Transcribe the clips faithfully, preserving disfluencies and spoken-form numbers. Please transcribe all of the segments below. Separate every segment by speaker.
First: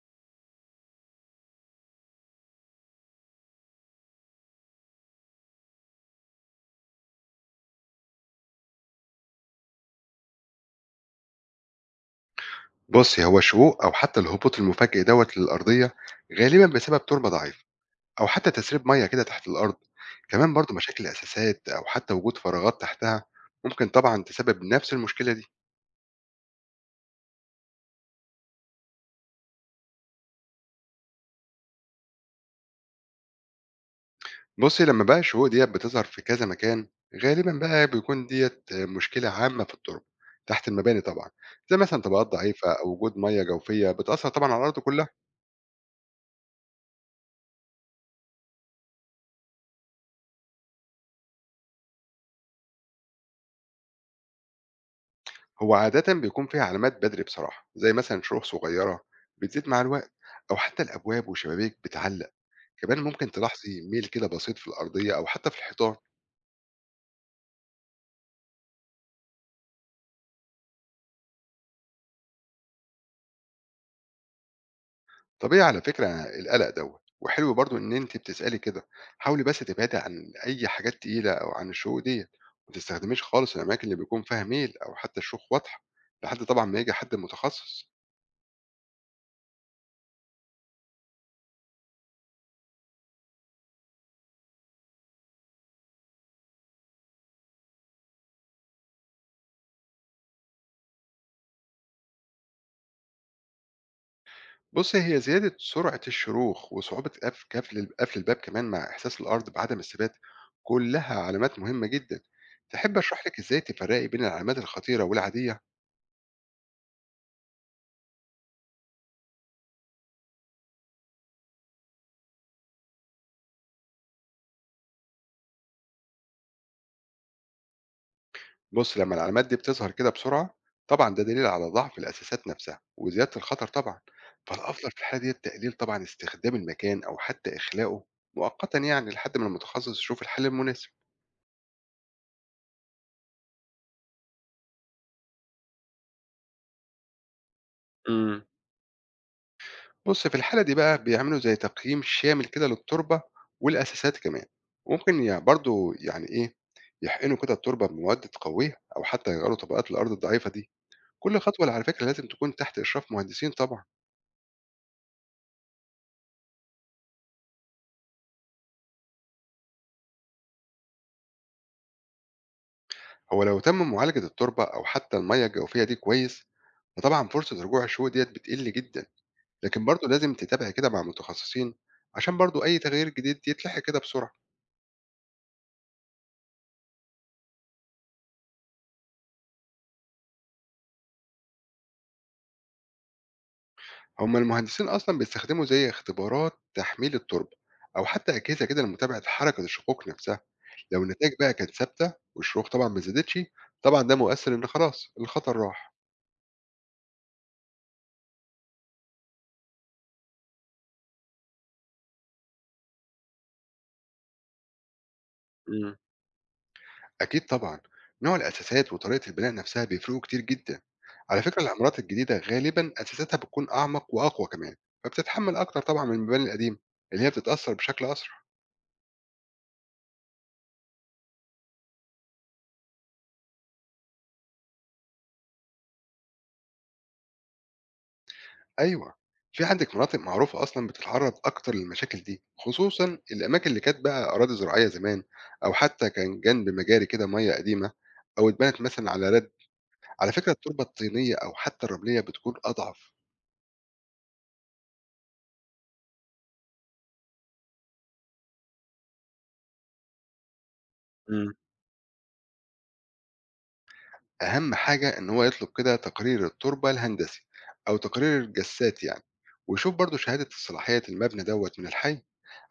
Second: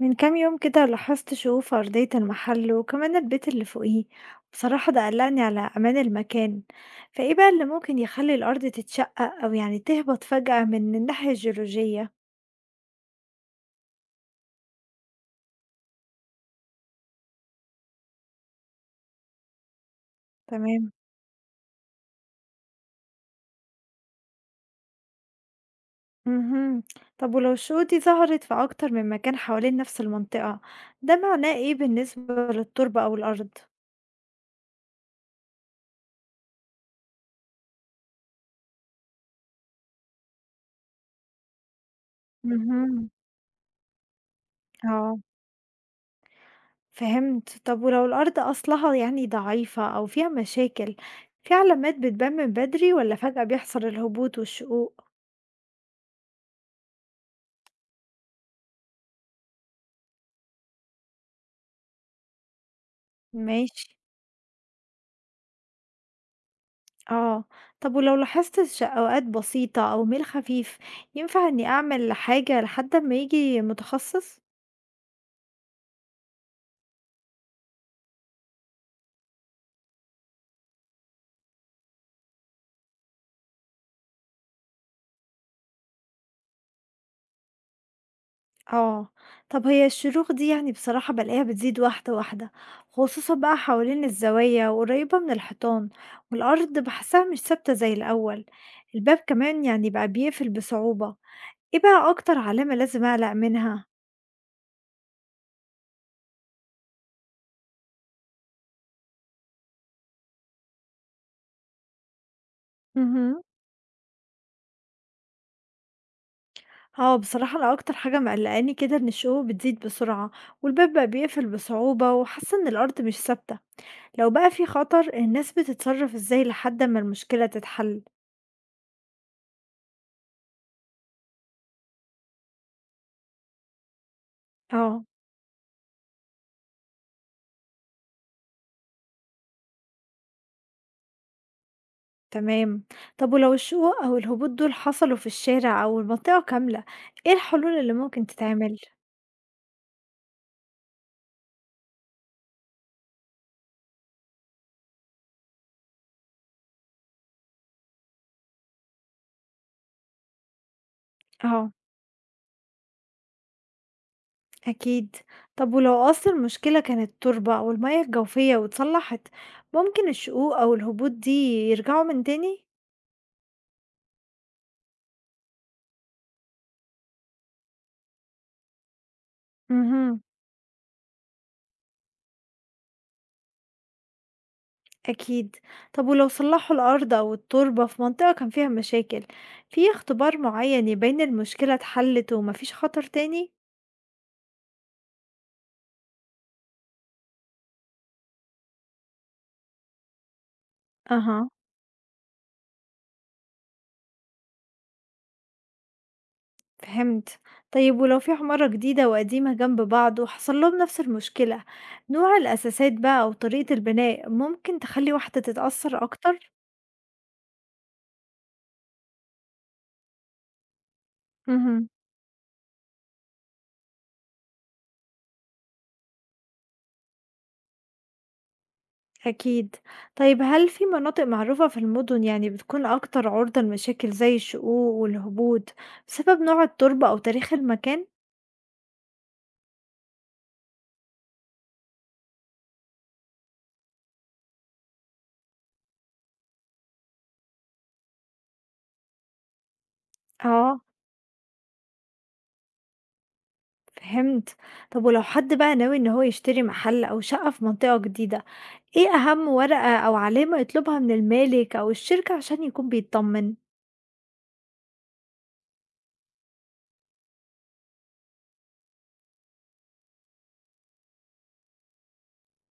Speaker 1: من كام يوم كده لاحظت شقوق في أرضية المحل وكمان البيت اللي فوقيه. بصراحة ده قلقني على أمان المكان. فإيه بقى اللي ممكن يخلي الأرض تتشقق أو يعني تهبط فجأة من الناحية الجيولوجية؟
Speaker 2: بُصّي، هو الشقوق أو حتى الهبوط المفاجئ دوّة للأرضية غالبًا بسبب تربة ضعيفة أو حتى تسريب مَيّة كده تحت الأرض، كمان برضه
Speaker 1: تمام.
Speaker 2: مشاكل الأساسات أو حتى وجود فراغات تحتها ممكن طبعًا تسبب نفس المشكلة دي.
Speaker 1: مهم. طب ولو الشقوق دي ظهرت في أكتر من مكان حوالين نفس المنطقة، ده معناه إيه بالنسبة للتربة أو الأرض؟
Speaker 2: بُصّي، لمّا بقى الشقوق ديّة بتظهر في كذا مكان غالبًا بقى بيكون ديّة مشكلة عامة في التربة تحت المباني طبعًا، زي مثلًا طبقات ضعيفة أو
Speaker 1: مهم.
Speaker 2: وجود مَيّة جوفية بتأثّر طبعًا على الأرض كلّها.
Speaker 1: اه، فهمت. طب ولو الأرض أصلها يعني ضعيفة أو فيها مشاكل، في علامات بتبان من بدري ولا فجأة بيحصل الهبوط والشقوق؟
Speaker 2: هو عادةً بيكون فيها علامات بدري بصراحة، زي مثلًا شروخ صغيرة بتزيد مع الوقت أو حتى الأبواب والشبابيك بتعلق. كمان ممكن تلاحظي
Speaker 1: ماشي.
Speaker 2: ميل كده بسيط في الأرضية أو حتى في الحيطان.
Speaker 1: آه. طب ولو لاحظت شقوقات بسيطة أو ميل خفيف، ينفع إني أعمل حاجة لحد ما يجي متخصص؟
Speaker 2: طبيعي على فكرة القلق دوت وحلو برضو إن أنت بتسألي كده. حاولي بس تبعدي عن أي حاجات تقيلة أو عن الشقوق ديت، ما تستخدميش خالص الأماكن اللي بيكون فيها ميل أو حتى الشوخ واضحة لحد طبعا ما يجي حد متخصص.
Speaker 1: آه. طب هي الشروخ دي يعني بصراحة بلاقيها بتزيد واحدة واحدة، خصوصا بقى حوالين الزوايا وقريبة من الحيطان، والأرض بحسها مش ثابتة زي الأول، الباب كمان يعني بقى بيقفل بصعوبة. إيه بقى أكتر علامة لازم أقلق منها؟
Speaker 2: بص، هي زيادة سرعة الشروخ وصعوبة قف- قفل قفل الباب كمان مع إحساس الأرض بعدم الثبات كلها علامات مهمة جدا. تحب أشرح لك
Speaker 1: اهم.
Speaker 2: إزاي تفرقي بين العلامات الخطيرة والعادية؟
Speaker 1: آه، بصراحة أنا أكتر حاجة مقلقاني كده إن الشقوق بتزيد بسرعة والباب بقى بيقفل بصعوبة وحاسة إن الأرض مش ثابتة. لو بقى في خطر الناس بتتصرف إزاي لحد ما المشكلة تتحل؟
Speaker 2: بص، لما العلامات دي بتظهر كده بسرعة طبعا ده دليل على ضعف الأساسات نفسها وزيادة الخطر طبعا، فالأفضل في
Speaker 1: آه.
Speaker 2: الحالة دي التقليل طبعا استخدام المكان أو حتى إخلاؤه مؤقتا يعني لحد ما المتخصص يشوف الحل المناسب.
Speaker 1: تمام. طب ولو الشقوق أو الهبوط دول حصلوا في الشارع أو المنطقة كاملة، إيه الحلول اللي ممكن
Speaker 2: امم
Speaker 1: تتعمل؟
Speaker 2: بص، في الحالة دي بقى بيعملوا زي تقييم شامل كده للتربة والأساسات كمان، وممكن يعني برضو يعني إيه يحقنوا كده التربة بمواد تقويها أو حتى يغيروا طبقات الأرض الضعيفة دي. كل خطوة
Speaker 1: آه.
Speaker 2: على فكرة لازم تكون تحت إشراف مهندسين طبعا.
Speaker 1: أكيد. طب ولو أصل المشكلة كانت التربة أو المياه الجوفية واتصلحت، ممكن الشقوق أو الهبوط دي يرجعوا من تاني؟
Speaker 2: هو لو تم معالجة التربة أو حتى المية الجوفية دي كويس فطبعا فرصة رجوع الشهوة ديت بتقل جدا، لكن برضه
Speaker 1: امم.
Speaker 2: لازم تتابع كده مع متخصصين عشان برضه أي تغيير جديد يتلحق كده بسرعة.
Speaker 1: أكيد. طب ولو صلحوا الأرض أو التربة في منطقة كان فيها مشاكل، في اختبار معين يبين المشكلة اتحلت ومفيش خطر تاني؟
Speaker 2: هما المهندسين أصلا بيستخدموا زي اختبارات تحميل التربة أو حتى أجهزة كده لمتابعة حركة الشقوق نفسها. لو النتائج
Speaker 1: أها.
Speaker 2: بقى كانت ثابتة والشروخ طبعا ما زادتش، طبعا ده مؤثر إن خلاص الخطر راح.
Speaker 1: فهمت. طيب ولو في عمارة جديدة وقديمة جنب بعض وحصل لهم نفس المشكلة، نوع الأساسات بقى أو طريقة البناء ممكن تخلي واحدة
Speaker 2: مم.
Speaker 1: تتأثر أكتر؟
Speaker 2: أكيد طبعًا، نوع الأثاثات وطريقة البناء نفسها بيفرقوا كتير جدًا، على فكرة
Speaker 1: امم.
Speaker 2: العمارات الجديدة غالبًا أثاثاتها بتكون أعمق وأقوى كمان، فبتتحمل أكتر طبعًا من المباني القديمة اللي هي بتتأثر بشكل أسرع.
Speaker 1: أكيد. طيب هل في مناطق معروفة في المدن يعني بتكون أكتر عرضة لمشاكل زي الشقوق والهبوط بسبب نوع التربة أو تاريخ المكان؟
Speaker 2: أيوه، في عندِك مناطق معروفة أصلًا بتتعرض أكتر للمشاكل دي، خصوصًا الأماكن اللي كانت بقى أراضي زراعية زمان، أو حتى كان جنب مجاري كده مَيّة قديمة، أو اتبنت مثلًا على رد، على فكرة
Speaker 1: آه.
Speaker 2: التربة الطينية أو حتى الرملية بتكون أضعف.
Speaker 1: فهمت. طب ولو حد بقى ناوي إن هو يشتري محل أو شقة في منطقة جديدة، إيه أهم ورقة أو علامة يطلبها من
Speaker 2: إمم.
Speaker 1: المالك أو الشركة عشان يكون بيطمن؟
Speaker 2: أهم حاجة إن هو يطلب كده تقرير التربة الهندسي أو تقرير الجسات يعني، ويشوف برضه شهادة صلاحية المبنى دوت من الحي.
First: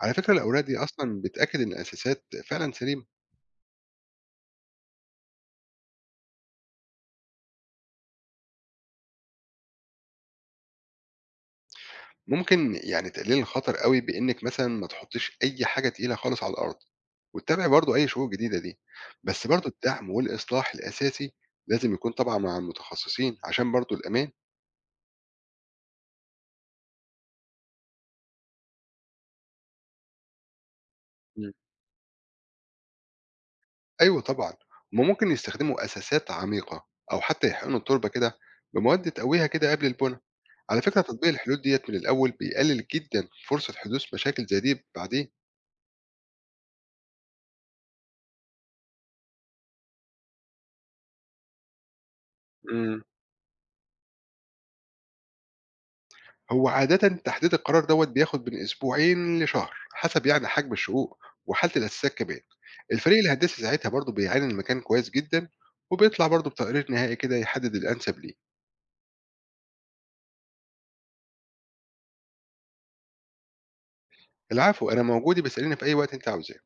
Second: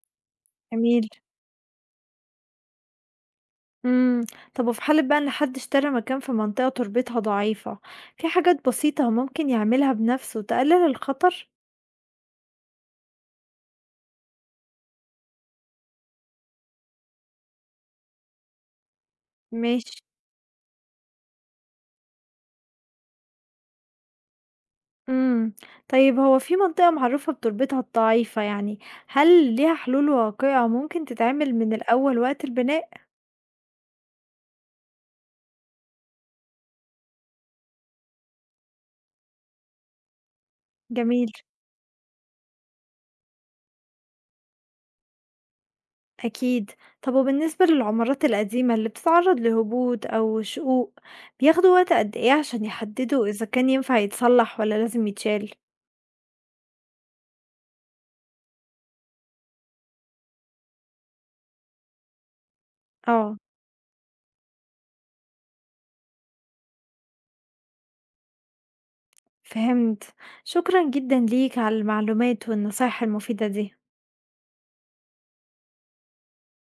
Speaker 2: على فكرة الأوراق دي
Speaker 1: جميل.
Speaker 2: أصلا بتأكد إن الأساسات فعلا سليمة.
Speaker 1: امم. طب وفي حالة بقى إن حد اشترى مكان في منطقة تربتها ضعيفة، في حاجات بسيطة هو ممكن يعملها بنفسه تقلل الخطر؟
Speaker 2: ممكن يعني تقلل الخطر قوي بإنك مثلا ما تحطيش أي حاجة تقيلة خالص على الأرض، وتتابعي برضه أي شروط جديدة دي، بس برضه
Speaker 1: ماشي.
Speaker 2: الدعم والإصلاح الأساسي لازم يكون طبعا مع المتخصصين عشان برضه الأمان.
Speaker 1: إمم، طيب هو في منطقة معروفة بتربتها الضعيفة يعني، هل ليها حلول واقعة ممكن تتعمل من الأول وقت البناء؟
Speaker 2: أيوه طبعًا، هُم ممكن يستخدموا أساسات عميقة أو حتى يحقنوا التربة كده بمواد تقويها كده قبل البنا، على فكرة تطبيق
Speaker 1: جميل،
Speaker 2: الحلول ديّة من الأول بيقلل جدًا فرصة حدوث مشاكل زي دي بعدين.
Speaker 1: أكيد. طب وبالنسبة للعمارات القديمة اللي بتتعرض لهبوط أو شقوق، بياخدوا وقت قد إيه عشان
Speaker 2: إمم.
Speaker 1: يحددوا إذا كان ينفع يتصلح والّا لازم يتشال؟
Speaker 2: هو عادةً تحديد القرار دوّة بياخد من أسبوعين لشهر، حسب يعني حجم الشقوق وحالة الأساسات كمان. الفريق
Speaker 1: آه،
Speaker 2: الهندسي ساعتها برضه بيعاين المكان كويس جدًا، وبيطلع برضه بتقرير نهائي كده يحدد الأنسب ليه.
Speaker 1: فهمت. شكرًا جدًا ليك على المعلومات والنصايح المفيدة دي.
Speaker 2: العفو، أنا موجود، يبقى اسأليني في أي وقت أنتِ عاوزاه.